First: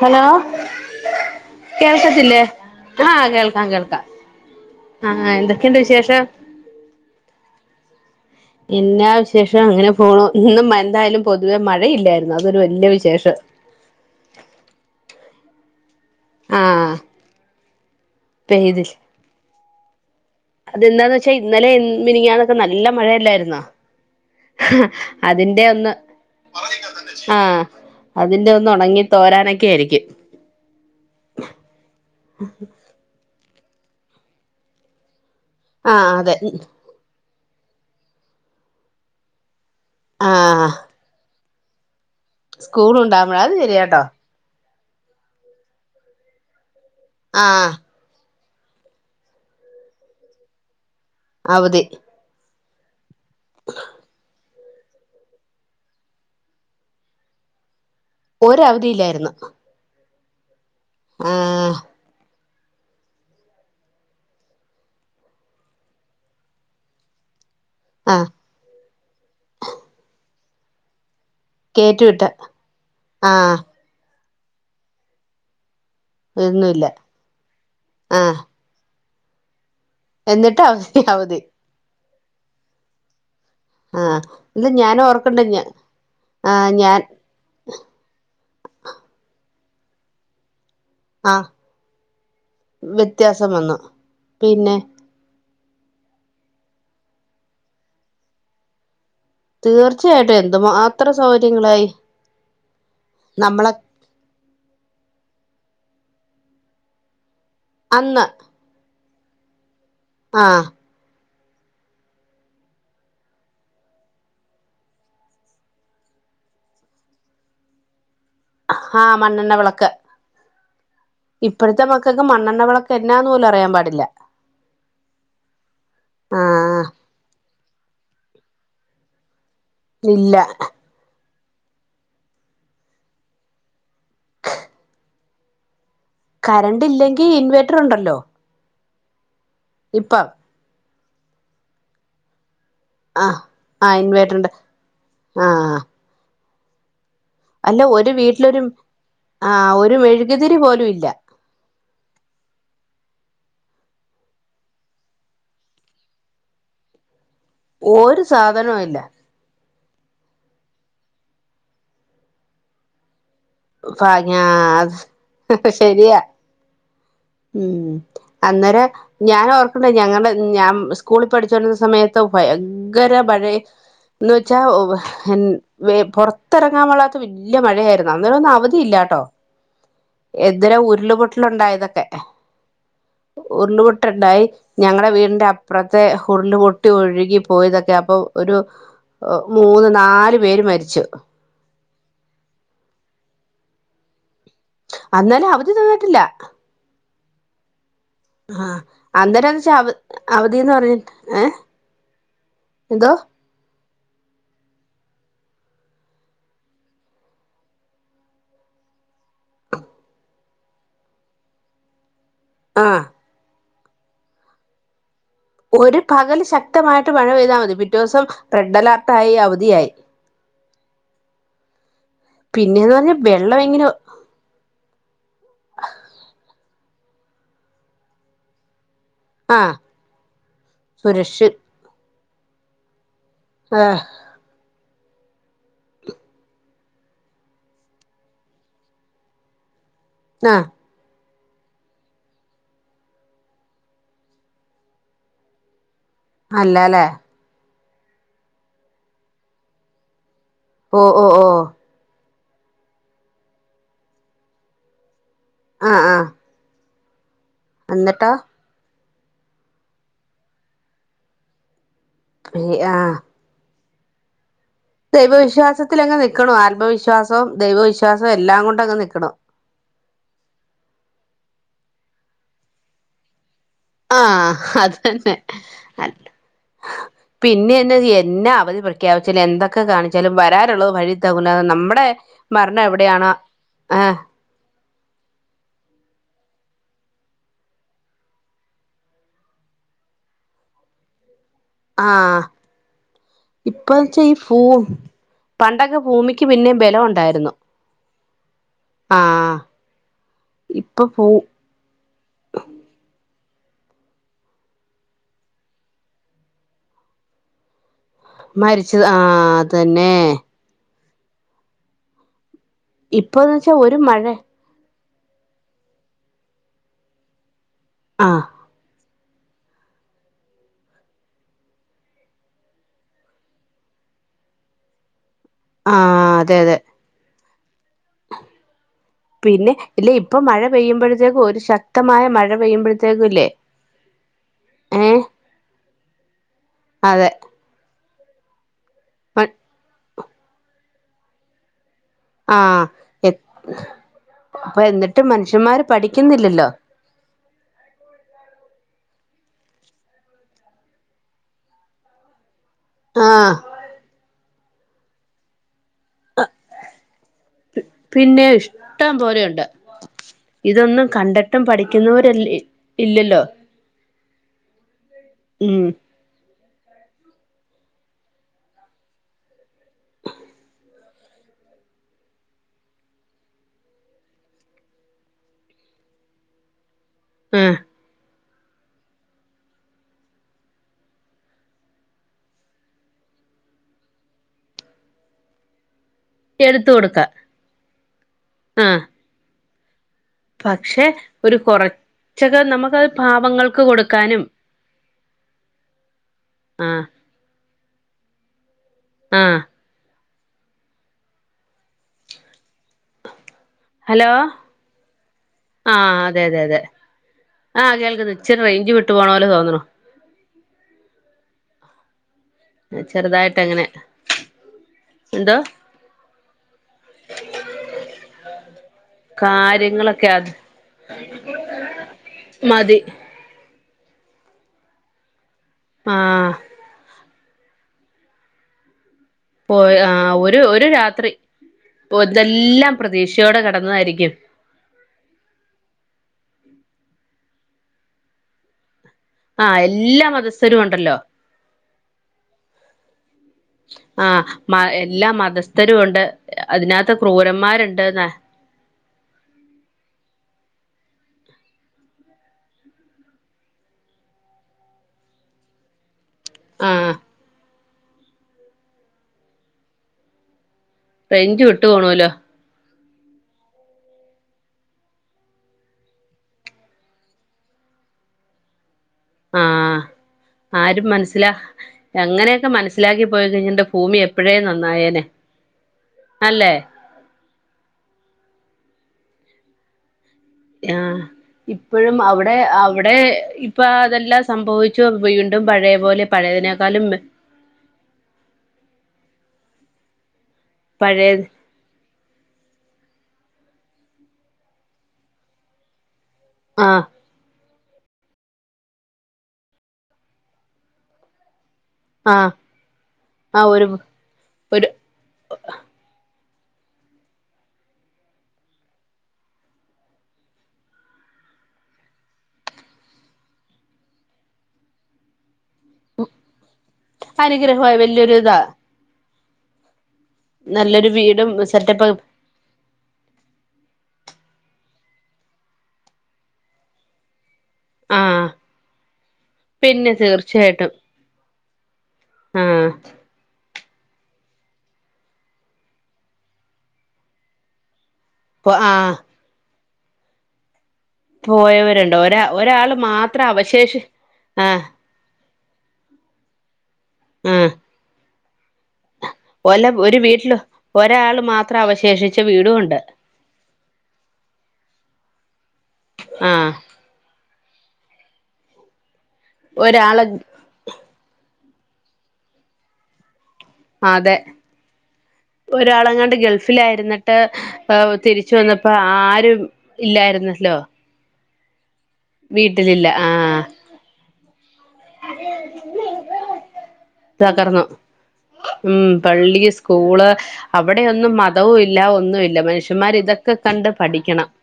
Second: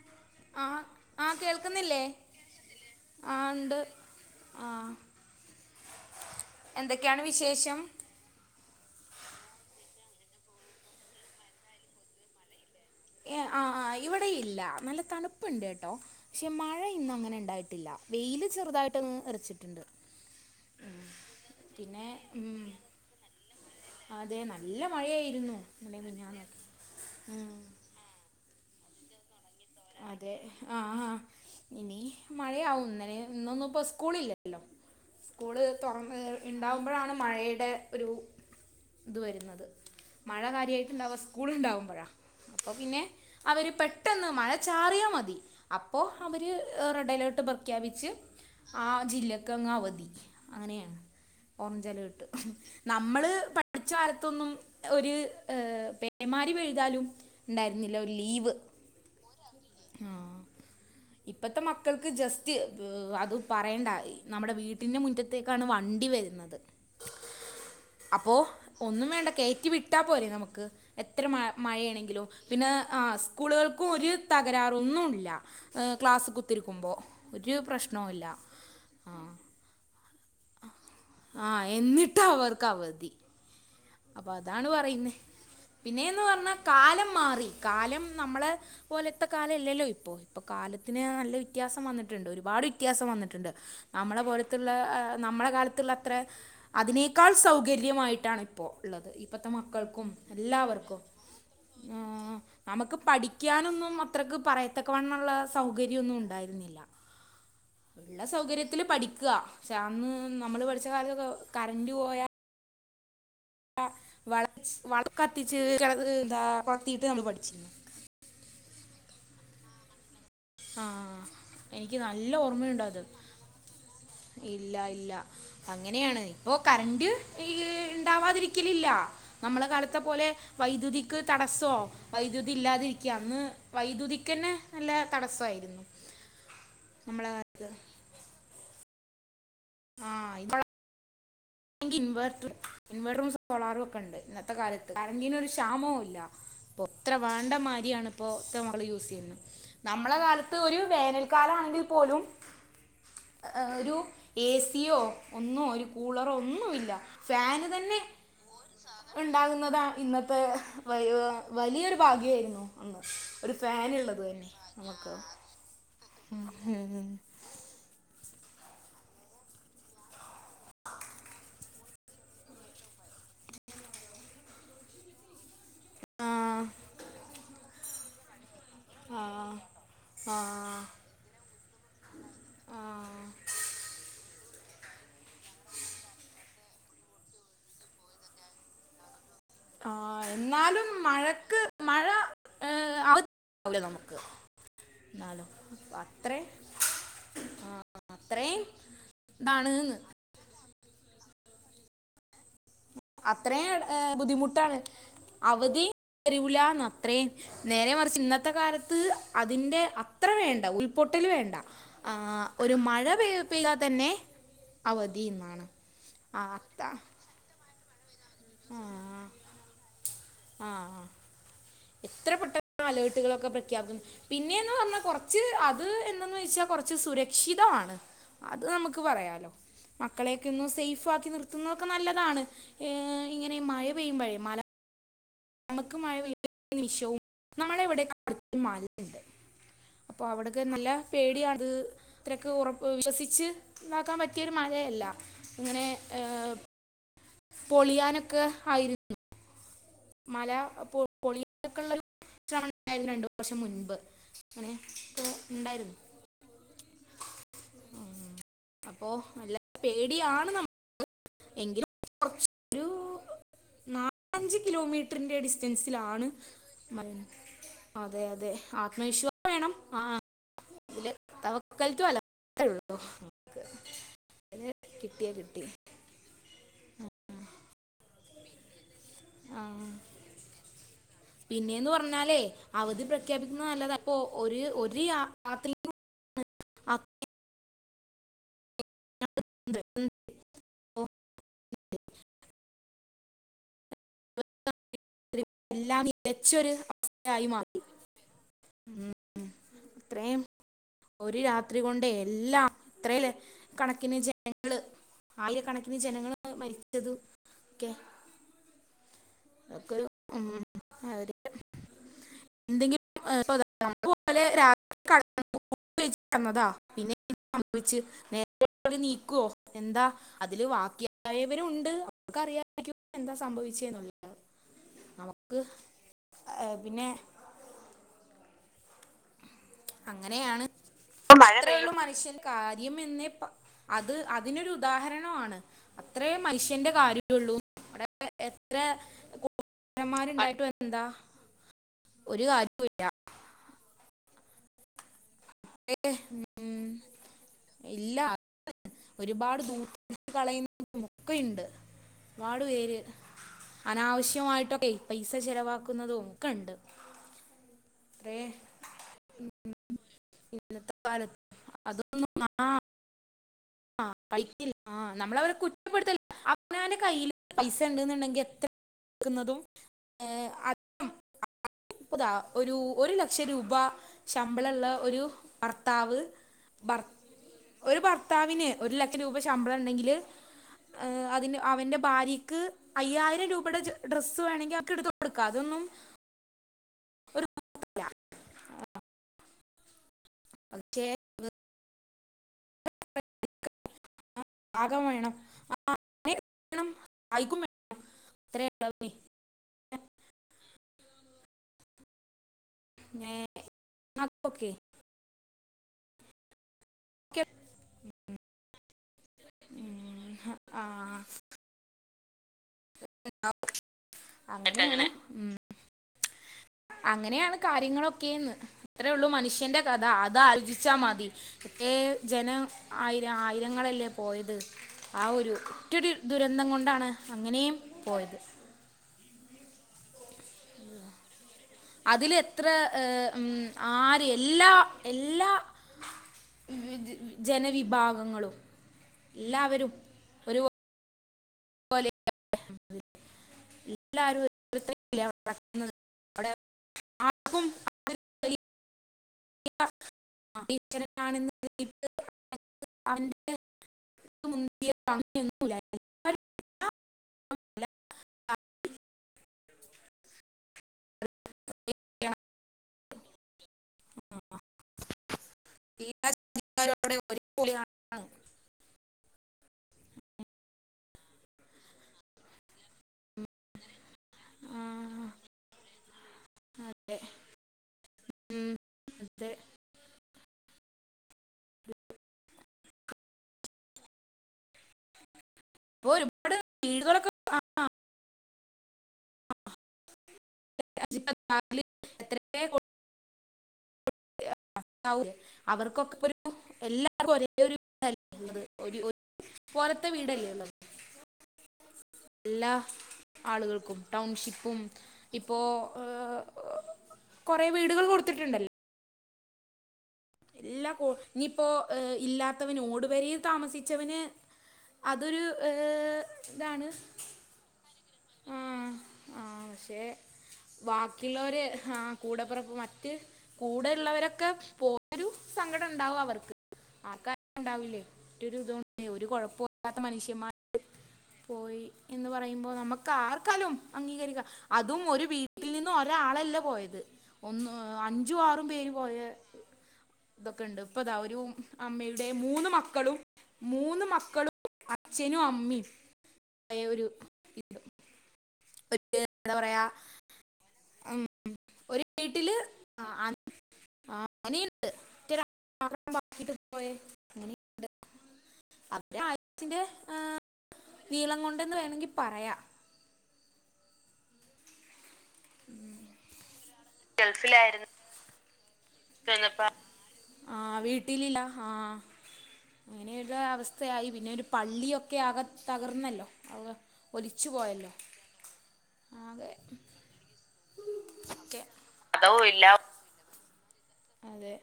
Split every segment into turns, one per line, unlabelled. Hello
ആ ആ കേൾക്കുന്നില്ലേ
കേൾക്കത്തില്ലേ ആ കേൾക്കാം കേൾക്കാം ആ എന്തൊക്കെയുണ്ട് വിശേഷം
എന്തൊക്കെയാണ് വിശേഷം
എന്നാ വിശേഷം ഇങ്ങനെ പോണു ഇന്ന് എന്തായാലും പൊതുവെ മഴയില്ലായിരുന്നു അതൊരു വലിയ വിശേഷം
ആ ആ ഇവിടെ ഇല്ല നല്ല തണുപ്പുണ്ട്ട്ടോ പക്ഷെ മഴ
ആഹ്
ഇന്ന് അങ്ങനെ ഇണ്ടായിട്ടില്ല വെയില് ചെറുതായിട്ട്ന്ന്റച്ചിട്ടുണ്ട്
അതെന്താന്ന്ച്ചാ ഇന്നലെ മിനിഞാന്നൊക്കെ നല്ല മഴയല്ലായിരുന്ന
അതെ നല്ല മഴയായിരുന്നു ഇല്ലെ കുഞ്ഞ നോക്കി ഉം
ആഹ് അതിന്റെ ഒന്ന് ഉണങ്ങിട്ട് തോരാനൊക്കെ ആയിരിക്കും
അതെ ആ ആ ഇനി മഴയാവും ഇന്നലെ ഇന്നൊന്നും ഇപ്പോ സ്കൂളില്ല സ്കൂള്
ആഹ്
തുറന്ന്
അതെ
ഇണ്ടാവുമ്പോഴാണ് മഴേടെ ഒരു ഇത് വരുന്നത് മഴ
ആഹ്
കാര്യമായിട്ടുണ്ടാവ സ്കൂള് ഇണ്ടാവുമ്പഴ അപ്പൊ
സ്കൂൾ
പിന്നെ
ഉണ്ടാവുമ്പോഴ അത്
അവര്
ശരിയാട്ടോ
പെട്ടെന്ന് മഴ ചാറിയാ മതി അപ്പോ അവര് റെഡ് അലർട്ട്
ആഹ്
പ്രഖ്യാപിച്ച് ആ ജില്ലക്ക് അങ്ങ് അവധി അങ്ങനെയാണ്
അവധി
ഓറഞ്ച് അലേർട്ട് നമ്മള് പഠിച്ച കാലത്തൊന്നും ഒരു ഏ പേമാരി പെയ്താലും ഇണ്ടായിരുന്നില്ല ഒരു ലീവ്
അവധിയിയിലായിരുന്ന്
ആ ഇപ്പത്തെ മക്കൾക്ക് ജസ്റ്റ് അത് പറയണ്ട നമ്മുടെ വീട്ടിന്റെ മുറ്റത്തേക്കാണ് വണ്ടി വരുന്നത്
ആഹ്
അപ്പോ ഒന്നും വേണ്ട കയറ്റി വിട്ടാ പോരെ നമുക്ക് എത്ര മ
കേറ്റു
മഴേണെങ്കിലും
വിട്ട
പിന്നെ ആ
ആഹ്
സ്കൂളുകൾക്കും ഒരു തകരാറൊന്നുല്ല ക്ലാസ്
ഒന്നുല്ല
കുത്തിരിക്കുമ്പോ ഒരു പ്രശ്നോല്ല
ആഹ്
ആ
എന്നിട്ട് അവസ്ഥ അവധി
എന്നിട്ടും അവർക്ക് അവധി
ആഹ്
അപ്പൊ
ഇത്
അതാണ്
ഞാൻ
പറയുന്നേ
ഓർക്കണ്ട് ഞ
പിന്നെയന്ന് പറഞ്ഞാ
ആഹ് ഞാൻ
കാലം മാറി കാലം നമ്മളെ പോലെത്തെ കാലം അല്ലല്ലോ ഇപ്പോ ഇപ്പ കാലത്തിന് നല്ല
ആഹ്
വ്യത്യാസം വന്നിട്ടുണ്ട് ഒരുപാട് വ്യത്യാസം വന്നിട്ടുണ്ട് നമ്മളെ പോലത്തുള്ള
പിന്നെ
നമ്മളെ കാലത്ത്ള്ള അത്ര അതിനേക്കാൾ സൗകര്യമായിട്ടാണ് ഇപ്പോ ഉള്ളത് ഇപ്പത്തെ മക്കൾക്കും
തീർച്ചയായിട്ടും
എല്ലാവർക്കും
എന്തുമാത്രം സൗകര്യങ്ങളായി
ആഹ് നമുക്ക്
നമ്മളെ
പഠിക്കാനൊന്നും അ ത്രയ്ക്ക് പറയത്തക്കവണ്ണള്ള സൗകര്യൊന്നും ഉണ്ടായിരുന്നില്ല. ഇള്ള
അന്ന്
സൗകര്യത്തില് പഠിക്കാ ക്ഷേ അന്ന് നമ്മള്
ആഹ്
പഠിച്ച കാലത്തൊക്കെ കറന്റ് പോയാ [unintelligible] വള വളക്ക് കത്തിച്ച് ക എന്താ കൊളത്തിട്ട് നമ്മൾ പഠിച്ചിനി.
ആഹ് മണ്ണെണ്ണ വെളക്ക്.
ആഹ്
ഇപ്പോഴത്തെ മക്കൾക്ക് മണ്ണെണ്ണവിളക്ക് എന്നാന്ന് പോലും അറിയാൻ പാടില്ല.
ഇല്ല ഇല്ല അങ്ങനെയാണ് ഇപ്പോ കറ
ആഹ്
ന്റ് ഇ ഇണ്ടാവാതിരിക്കലില്ലാ നമ്മടെ കാലത്തെ പോലെ
ഇല്ല
വൈദ്യുതി ക്ക് തടസ്സോ വൈദ്യുതി ഇല്ലാതിരിക്ക്യാ അന്ന് വൈദ്യുതിക്കന്നെ നല്ല തടസ്സമായിരുന്നു.
കറണ്ട് ഇല്ലെങ്കിൽ
നമ്മളെ കാലത്ത്
ഇൻവേർട്ടർ ഉണ്ടല്ലോ ഇപ്പം
ഇൻവെർട്ടറും ഇൻവെർട്ടറും
ആഹ്
സോളാറും ഒക്കെ
ആഹ്
ഉണ്ട്
ഇൻവേർട്ടർണ്ട്
ഇന്നത്തെ കാലത്ത് കറന്റിനൊരു
ആഹ്
ക്ഷാമവും ഇല്ല. ഇപ്പോ എത്ര വേണ്ട
അല്ല
മാരിയാണ്
ഒരു
ഇപ്പോ
വീട്ടിലൊരു
നമ്മള് യൂസ് ചെയ്യുന്നത്
ആ ഒരു
നമ്മളെ
മെഴുകുതിരി
കാലത്ത് ഒരു
പോലും ഇല്ല
വേനൽ കാലമാണെങ്കിൽ പോലും ഏഹ് ഒരു ഏ സിയോ ഒന്നോ ഒരു കൂളറോ ഒന്നുമില്ല ഫാന് തന്നെ
ഒരു സാധനവും ഇല്ല.
ഉണ്ടാകുന്നതാ ഇന്നത്തെ വ വലിയൊരു ഭാഗ്യമായിരുന്നു. അന്ന് ഒരു ഫാൻ ഉള്ളത്
ഭാഗ്യാ
തന്നെ നമുക്ക്
ശരിയാ
ഉം
ഉം അന്നേരം ഞാൻ ഓർക്കിണ്ട് ഞങ്ങള് ഞാൻ സ്കൂളിൽ പഠിച്ചോണ്ടിരുന്ന സമയത്ത് ഭയങ്കര മഴ എന്ന് വെച്ചാൽ ഒ വെ
ആ
പൊറത്തിറങ്ങാൻ പാടില്ലാത്ത വല്യ മഴയായിരുന്നു അന്നേരം ഒന്നും അവധി ല്ലാട്ടോ
ആ ആ
എന്തോരോ ഉരുളപൊട്ടലുണ്ടായതൊക്കെ.
ആ
ഉരുള്പൊട്ടുണ്ടായി ഞങ്ങടെ വീടിന്റെ അപ്പുറത്തെ ഉരുള് പൊട്ടി ഒഴുകി പോയതൊക്കെ അപ്പോ ഒരു ഓഹ് മൂന്ന്
ആ,
നാലു പേര്
എന്നാലും
മരിച്ചു.
മഴക്ക് മഴ ഏഹ് [unintelligible] നമുക്ക്
അന്നേരം
ന്നാലും
അവധി തന്നിട്ടില്ല
അത്രയും ആഹ്
ആഹ് അന്നേരന്ന് വെച്ചാ അവ അവധിയെന്ന് പറഞ്ഞിട്ട് ഏഹ് എന്തോ?
അത്രയും ബുദ്ധിമുട്ടാണ് അവധിയും തരൂലാന്ന് അത്രയും നേരെ മറിച്ച് ഇന്നത്തെ കാലത്ത് അതിന്റെ അത്ര വേണ്ട ഉരുൾപൊട്ടൽ വേണ്ട ആഹ് ഒരു
ആഹ്
മഴ പെയ് പെയ്താ തന്നെ അവധിയുമാണ്.
ഒരു പകല് ശക്തമായിട്ട് മഴ പെയ്താൽ മതി പിറ്റേ ദിവസം റെഡ് അലേർട്ട് ആയി അവധിയായി.
ആഹ് ആഹ് ഏത്ര പെട്ടന്നാ
പിന്നെന്ന് പറഞ്ഞാ
അലേർട്ടുകളൊക്കെ
വെള്ളം എങ്ങനെ
പ്രഖ്യാപി പിന്നെയന്ന് പറഞ്ഞാ കുറച്ച് അത് എന്തെന്ന് വെച്ചാ കുറച്ച് സുരക്ഷിതമാണ്. അത് നമുക്ക് പറയാം.
ആഹ്
മക്കളെയൊക്കെ ഒന്ന് സേഫ് ആക്കി
സുരക്ഷി
നിർത്തുന്നതൊക്കെ നല്ലതാണ് ഏഹ് ഇങ്ങനെ മഴ
ആഹ്
പെയ്യുമ്പോഴേ. നമക്കു മഴ പെയ്യുമ്പോ [unintelligible] അപ്പോ അവിടെക്കെ
ആഹ്
നല്ല പേടി അത് ഇത്രൊക്കെ ഉറപ്പ് വിശ്വസിച്ചു ഇതാക്കാൻ പറ്റിയ ഒരു മഴയല്ല.
അല്ലാല്ലേ?
പൊളിയാനൊക്കെ ആയി [unintelligible] മല പൊ
ഓഹ് ഓഹ് ഓഹ്
പൊളിക്കാനെക്കെയുള്ള ഒരു ശ്രമമുണ്ടായിരുന്നു രണ്ടു വർഷം മുൻപ് അങ്ങനെ [unintelligible] ഇണ്ടായിരുന്നു.
അന്നിട്ടോ?
അപ്പോ നല്ല പേടിയാണ് ന എങ്കിലും [inaudible]
ഈ ആഹ്
അഞ്ച് കിലോമീറ്റർന്റെ
ദൈവവിശ്വാസത്തിലങ്ങ്
ഡിസ്റ്റൻസിലാണ്
നിക്കണു
മല
ആത്മവിശ്വാസവും
അതെ
ദൈവവിശ്വാസവും
അതെ
എല്ലാം കൊണ്ടങ്ങ് നിക്കണു
ആത്മവിശ്വാ വേണം ആഹ് ല് തവക്കൽത്തു അലള്ള
ആഹ് അത് തന്നെ
കിട്ടി
അ പിന്ന്യെന്നാ എന്നി അവധി പ്ര ഖ്യാപിച്ചാലും
ആ
എന്തൊക്കെ കാണിച്ചാലും വരാനൊള്ളത് വഴി തങ്ങൂലാന്ന്
പിന്നെന്ന്
നമ്മുടെ
പറഞ്ഞാലേ
മര്ണം എവ്ടെയാണോ ആഹ്
ഒര് ഒര് യാ രാത്രി [unintelligible]
ആഹ് ഇപ്പച്ചാ ഈ ഫൂ പണ്ടൊക്കെ
എല്ലാം
ഫൂമിക്ക്
മികച്ചൊരു
പിന്നേം ബലം
അവസ്ഥയായി
ഒണ്ടായിര്ന്നു
മാറി ഉം,
ആഹ് ഇപ്പ ഫൂ
ത്രി കൊണ്ടെ എല്ല ത്രേ കണക്കിന് ജനങ്ങള് ആയിരക്കണക്കിന് ജനങ്ങള് മരിച്ചതും ഒക്കെ
മരിച്ച ആഹ്
ഒക്കെരു
അതന്നെ
ഉം അവര്ക് എന്തെങ്കി
ഇപ്പൊന്ന് വെച്ചാ ഒരു
[unintelligible]
മഴ
പോലെ രാ [unintelligible]
ആഹ്
നീക്കൊ എന്താ അതില് വാക്യായവരു ഉണ്ട് അവർക്കറ്യായിരിക്കും എന്താ സംഭവിച്ചേന്നു [unintelligible]
ആഹ് അതെയതെ
ഏഹ്, പിന്നെ
പിന്നെ ഇല്ല ഇപ്പൊ മഴ
അങ്ങനെയാണ്
പെയ്യുമ്പോഴത്തേക്കും ഒരു
[unintelligible]
ശക്തമായ
മനുഷ്യൻ
മഴ
കാര്യമെന്നെ
പെയ്യുമ്പോഴത്തേക്കും
പ
ഇല്ലേ
അത് അതിനൊരു
ഏഹ്
ഉദാഹരണവാണ് അത്രേ മനുഷ്യന്റെ കാര്യൊള്ളൂ അവിടെ [unintelligible] എത്ര
മ
മ്മാര്ണ്ടായിട്ട്വെന്താ
ആഹ് എ പ്പ എന്നിട്ടും മൻഷ്യമ്മാര് പഠിക്കുന്നില്ലല്ലൊ
ഉം ഇല്ല അ ഒരുപാട് ദൂർത്തടിച്ചു കളയുന്നുമൊക്കെയുണ്ട് പാടുപേര്
ആഹ്
അനാവശ്യമായിട്ടൊക്കെ പൈസ ചെലവാക്കു ന്നതും ഒക്കെണ്ട് എത്രേ
പിന്നെ ഇഷ്ടം പോലെയൊണ്ട്
ഇന്നത്തെ
ഇതൊന്നും
കാലത്ത്
കണ്ടട്ടും പഠിക്കുന്നോര് ൽ
അതൊന്നും ആ
ഇല്ലല്ലോ
ആ പഠിക്കില്ല ആ നമ്മളവരെ
ഉം
കുറ്റപ്പെടുത്തല്ല അവനാന്റെ കയ്യില് പൈസണ്ട്ന്നുണ്ടെങ്കിൽ എത്ര ചിലവാക്കുന്നതും [unintelligible] പ്പതാ ഒരു ഒരു ലക്ഷം രൂപ ശമ്പളള്ള ഒരു ഭർത്താവ് ഭർ
ഉം
ഒരു ഭർത്താവിന് ഒരു ലക്ഷം രൂപ ശമ്പളണ്ടെങ്കില് ഏഹ് അതി അവന്റെ ഭാര്യയ്ക്ക് അയ്യായിരം രൂപേടെ ജെ ഡ്രസ്സ് വേണങ്കി അവക്ക്‌ എടുത്തൊ ട്ക്ക അതൊന്നും
എടുത്ത് കൊടുക്ക
ഒരു ഇല്ല
ആഹ് പക്ഷെ
പക്ഷേ
ഒരു കുറചൊക്കെ നമുക്കത് പാവങ്ങൾക്ക് കൊടുക്കാനും
പാകം വേണം ആ [unintelligible] വേണം
ആഹ്
അത്ര അള
ആഹ്
ന്നേ
ഹലോ ആഹ് അതെ അതെ അതെ ആഹ് കേൾക്ക്ന്ന് ഇചെരെ റേയ്ഞ്ച് വിട്ടു പോണ പോലെ തോന്നണു
ആഹ്
ചെർതായിട്ടങ്ങനെ.
അങ്ങനെയാണ്
എന്തോ?
അങ്ങനെയാണ് കാര്യങ്ങളൊക്കെ ന്ന്. ഇത്രേള്ളൂ മനുഷ്യന്റെ കഥ
കാര്യങ്ങളൊക്കെ അത്
അതാലോചിച്ചാ മതി [unintelligible] ജനം
മതി
ആയി. ആയിരങ്ങളല്ലേ പോയത് ആ ഒരു ഒറ്റൊരു
ആഹ്
ദുരന്തം കൊണ്ടാണ്. അങ്ങനെയും പോയത്
പോയ ആഹ് ഒരു ഒരു രാത്രി
അതില് എത്ര
ഇതെല്ലാം
ഏഹ്
പ്രതീക്ഷയോടെ
മ്മ് ആര്
കടന്നതായിരിക്കും
എല്ലാ എല്ലാ വി ദ ജനവിഭാഗങ്ങളും.
ആഹ്
എല്ലാവരും
എല്ലാ മതസ്ഥരും ഒണ്ടല്ലോ?
പോലെ [unintelligible]
ആഹ് മ എല്ലാ
നടക്കുന്നത്
മതസ്ഥരും ഉണ്ട്
അവിടെ
അതിനകത്ത്
ആർക്കും
ക്രൂരന്മാര്ണ്ട്
അതൊരു
ന്ന
വലിയ
[inaudible]
[unintelligible] [unintelligible]
ആഹ്
[unintelligible]
റൈഞ്ച് വിട്ടു പോണോലോ?
[unintelligible]
ആഹ് ആരും മൻസ്സിലാ എങ്ങനെയൊക്കെ മൻസ്സിലാക്കി പോയി കഴിഞ്ഞന്റെ ഭൂമി എ പ്പഴേ
ആ,
നന്നായേനെ. അല്ലേ?
ഉം അതെ.
ആഹ് ഇപ്പഴും അവടെ അവടെ ഇപ്പൊ അതെല്ലാം സംഭവിച്ചു വീ ണ്ടും
അപ്പൊ
പഴേപോലെ
ഒരുപാട്
പഴേതിനെക്കാലും.
വീടുകളൊക്കെ ആ, [unintelligible]
പഴയ
നാട്ട്ല് [unintelligible] അവർക്കൊക്കെപ്പൊര്
ആഹ്
എല്ലാർക്കും ഒരേ ഒര് [unintelligible] പോലത്തെ വീടല്ലേ ഉള്ള.
ആഹ്
എല്ലാ
ആഹ് ഒരു
ആളുകൾക്കും ടൗൺഷിപ്പും.
ഒരു
ഇപ്പോ ഹ് കൊറേ വീട്കൾ കൊടുത്തിട്ട്ണ്ട് ല്ലാക്കൊ ഇഞ്ഞിപ്പോ ഹ് ഇല്ലാത്തവന് ഓടുപെരേ താമസിച്ചവന്. അതൊരു ഹ് താണ്.
അനുഗ്രഹവായി വല്ല്യോരു ഇതാ.
ആഹ് ഷെ
നല്ലൊരു വീടും
വാക്കിള്ളവര്
സെറ്റപ്പ്
ആഹ് കൂടപ്പറപ്പ് മറ്റ്. കൂടെ ള്ളവരൊക്കെ പോ രു സങ്കടം ണ്ടാവും അവർക്ക്. ആർക്കായാലും ണ്ടാവില്ലേ?
ആഹ്
തൊരു തോ ഒരു കൊഴപ്പോ ത്താ
പിന്നെ
മനുഷ്യന്മാ ര്.
തീർച്ചയായിട്ടും
പോയി എന്ന് പറയുമ്പോ
ആഹ്
നമ ആർക്കാലും അംഗീകരിക്കാ അതും ഒരു വീട്ടിൽ നിന്നും ഒരാളല്ല പോയത്. ഒന്ന് അഞ്ചു ആറും
പോ
പേര് പോയ
ആഹ്
തൊക്കെണ്ട്. പ്പതാ ഒരു
പോയവരുണ്ട്
അമ്മയുടെ
ഒരാ
മൂന്ന്
ഒരാള്
മക്കളും
മാത്രം അവശേഷി
മൂന്ന് മക്കളും
ആഹ്
അ ച്ഛനും അമ്മിം ആയൊരു
ആഹ്
എന്താ പറയാ
ഒല്ല ഒരു വീട്ട്ല്
ഉം,
ഒരാള് മാത്രം അവശേഷിച്ച വീടുണ്ട്.
ആഹ് അങ്ങ നീണ്ട് [unintelligible]
ആഹ്
പോയെ. ങ്ങ നീ ണ്ട് അവ ടെ ആയ് സ്സിന്റെ
ഒരാള്
ആഹ് നീളം കൊണ്ടെന്ന് വേണെങ്കി പറയാ.
അതെ ഒരാളെങ്ങാണ്ട് ഗൾഫിലായിരുന്നിട്ട്
ഗൾഫിലായിരുന്നു
ഹ് തിരി ച്ച് വന്നപ്പോ ആരും ഇല്ലായിരുന്നല്ലോ.
ട്ടിലില്ലാ ഹാ
വീട്ടിലില്ല
അങ്ങനെരു
ആഹ്
അവസ്ഥയായി പിന്നെ ഒരു പള്ളിയൊ ക്കെ ആകെ തകർന്നല്ലോ ആകെ ഒലിച്ചു
തകർന്നു
പോയല്ലോ.
ഉം പള്ളി
ആകെ
സ്കൂള് അവിടെയൊന്നും
ഒക്കെ
മതവും ഇല്ല
അതവും
ഒന്നുല്ല
ഇല്ല
മനുഷ്യ മ്മാര് ഇതൊക്കെ കണ്ട് പഠിക്കണം
അതെ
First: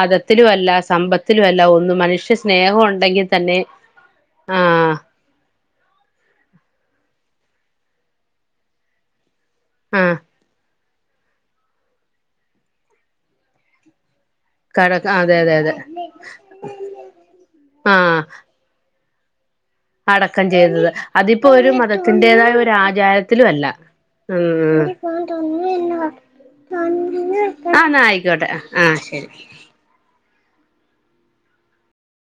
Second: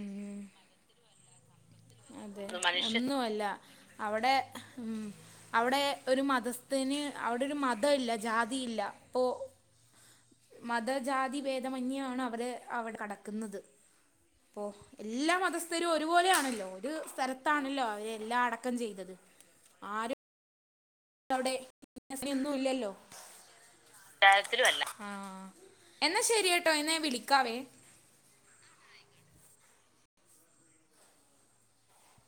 ഉം
അല്ലാ സമ്പത്തിലും അല്ലാ ഒന്നും. മനുഷ്യ സ്നേഹൊണ്ടെങ്കി തന്നെ
അവടെ
ആഹ്
ഉം അവടെ ഒരു മതസ് ത്തിന് അവിടൊരു മതല്ല ജാതില്ല പ്പോ
ആഹ്
മതജാതി ഭേദമന്യോണ് അവര് അവടെ കെടക്ക്ന്നത് പ്പൊ
കട
എല്ലാ
അതെ അതെ അതെ
മതസ്ഥരും ഒരുപോലെയാണല്ലോ ഒരു സ്ഥലത്താണല്ലോ അവരെ
ആഹ്
എല്ലാ അട ക്കം ചെയ്തത് ആ
അടക്കം ചെയ്തത് അതിപ്പോ ഒരു
ഒന്നും
മതത്തിന്റേതായ
ഇല്ലല്ലോ
ഒരാചാരത്തിലുലല്ല
കാര്യത്തിലും അല്ല
ഉം
ആഹ് എന്നാ ശരി കേട്ടോ എന്ന ഞാൻ വിളിക്കാവേ
ന്ന ആയിക്കോട്ടെ ആ ശെരി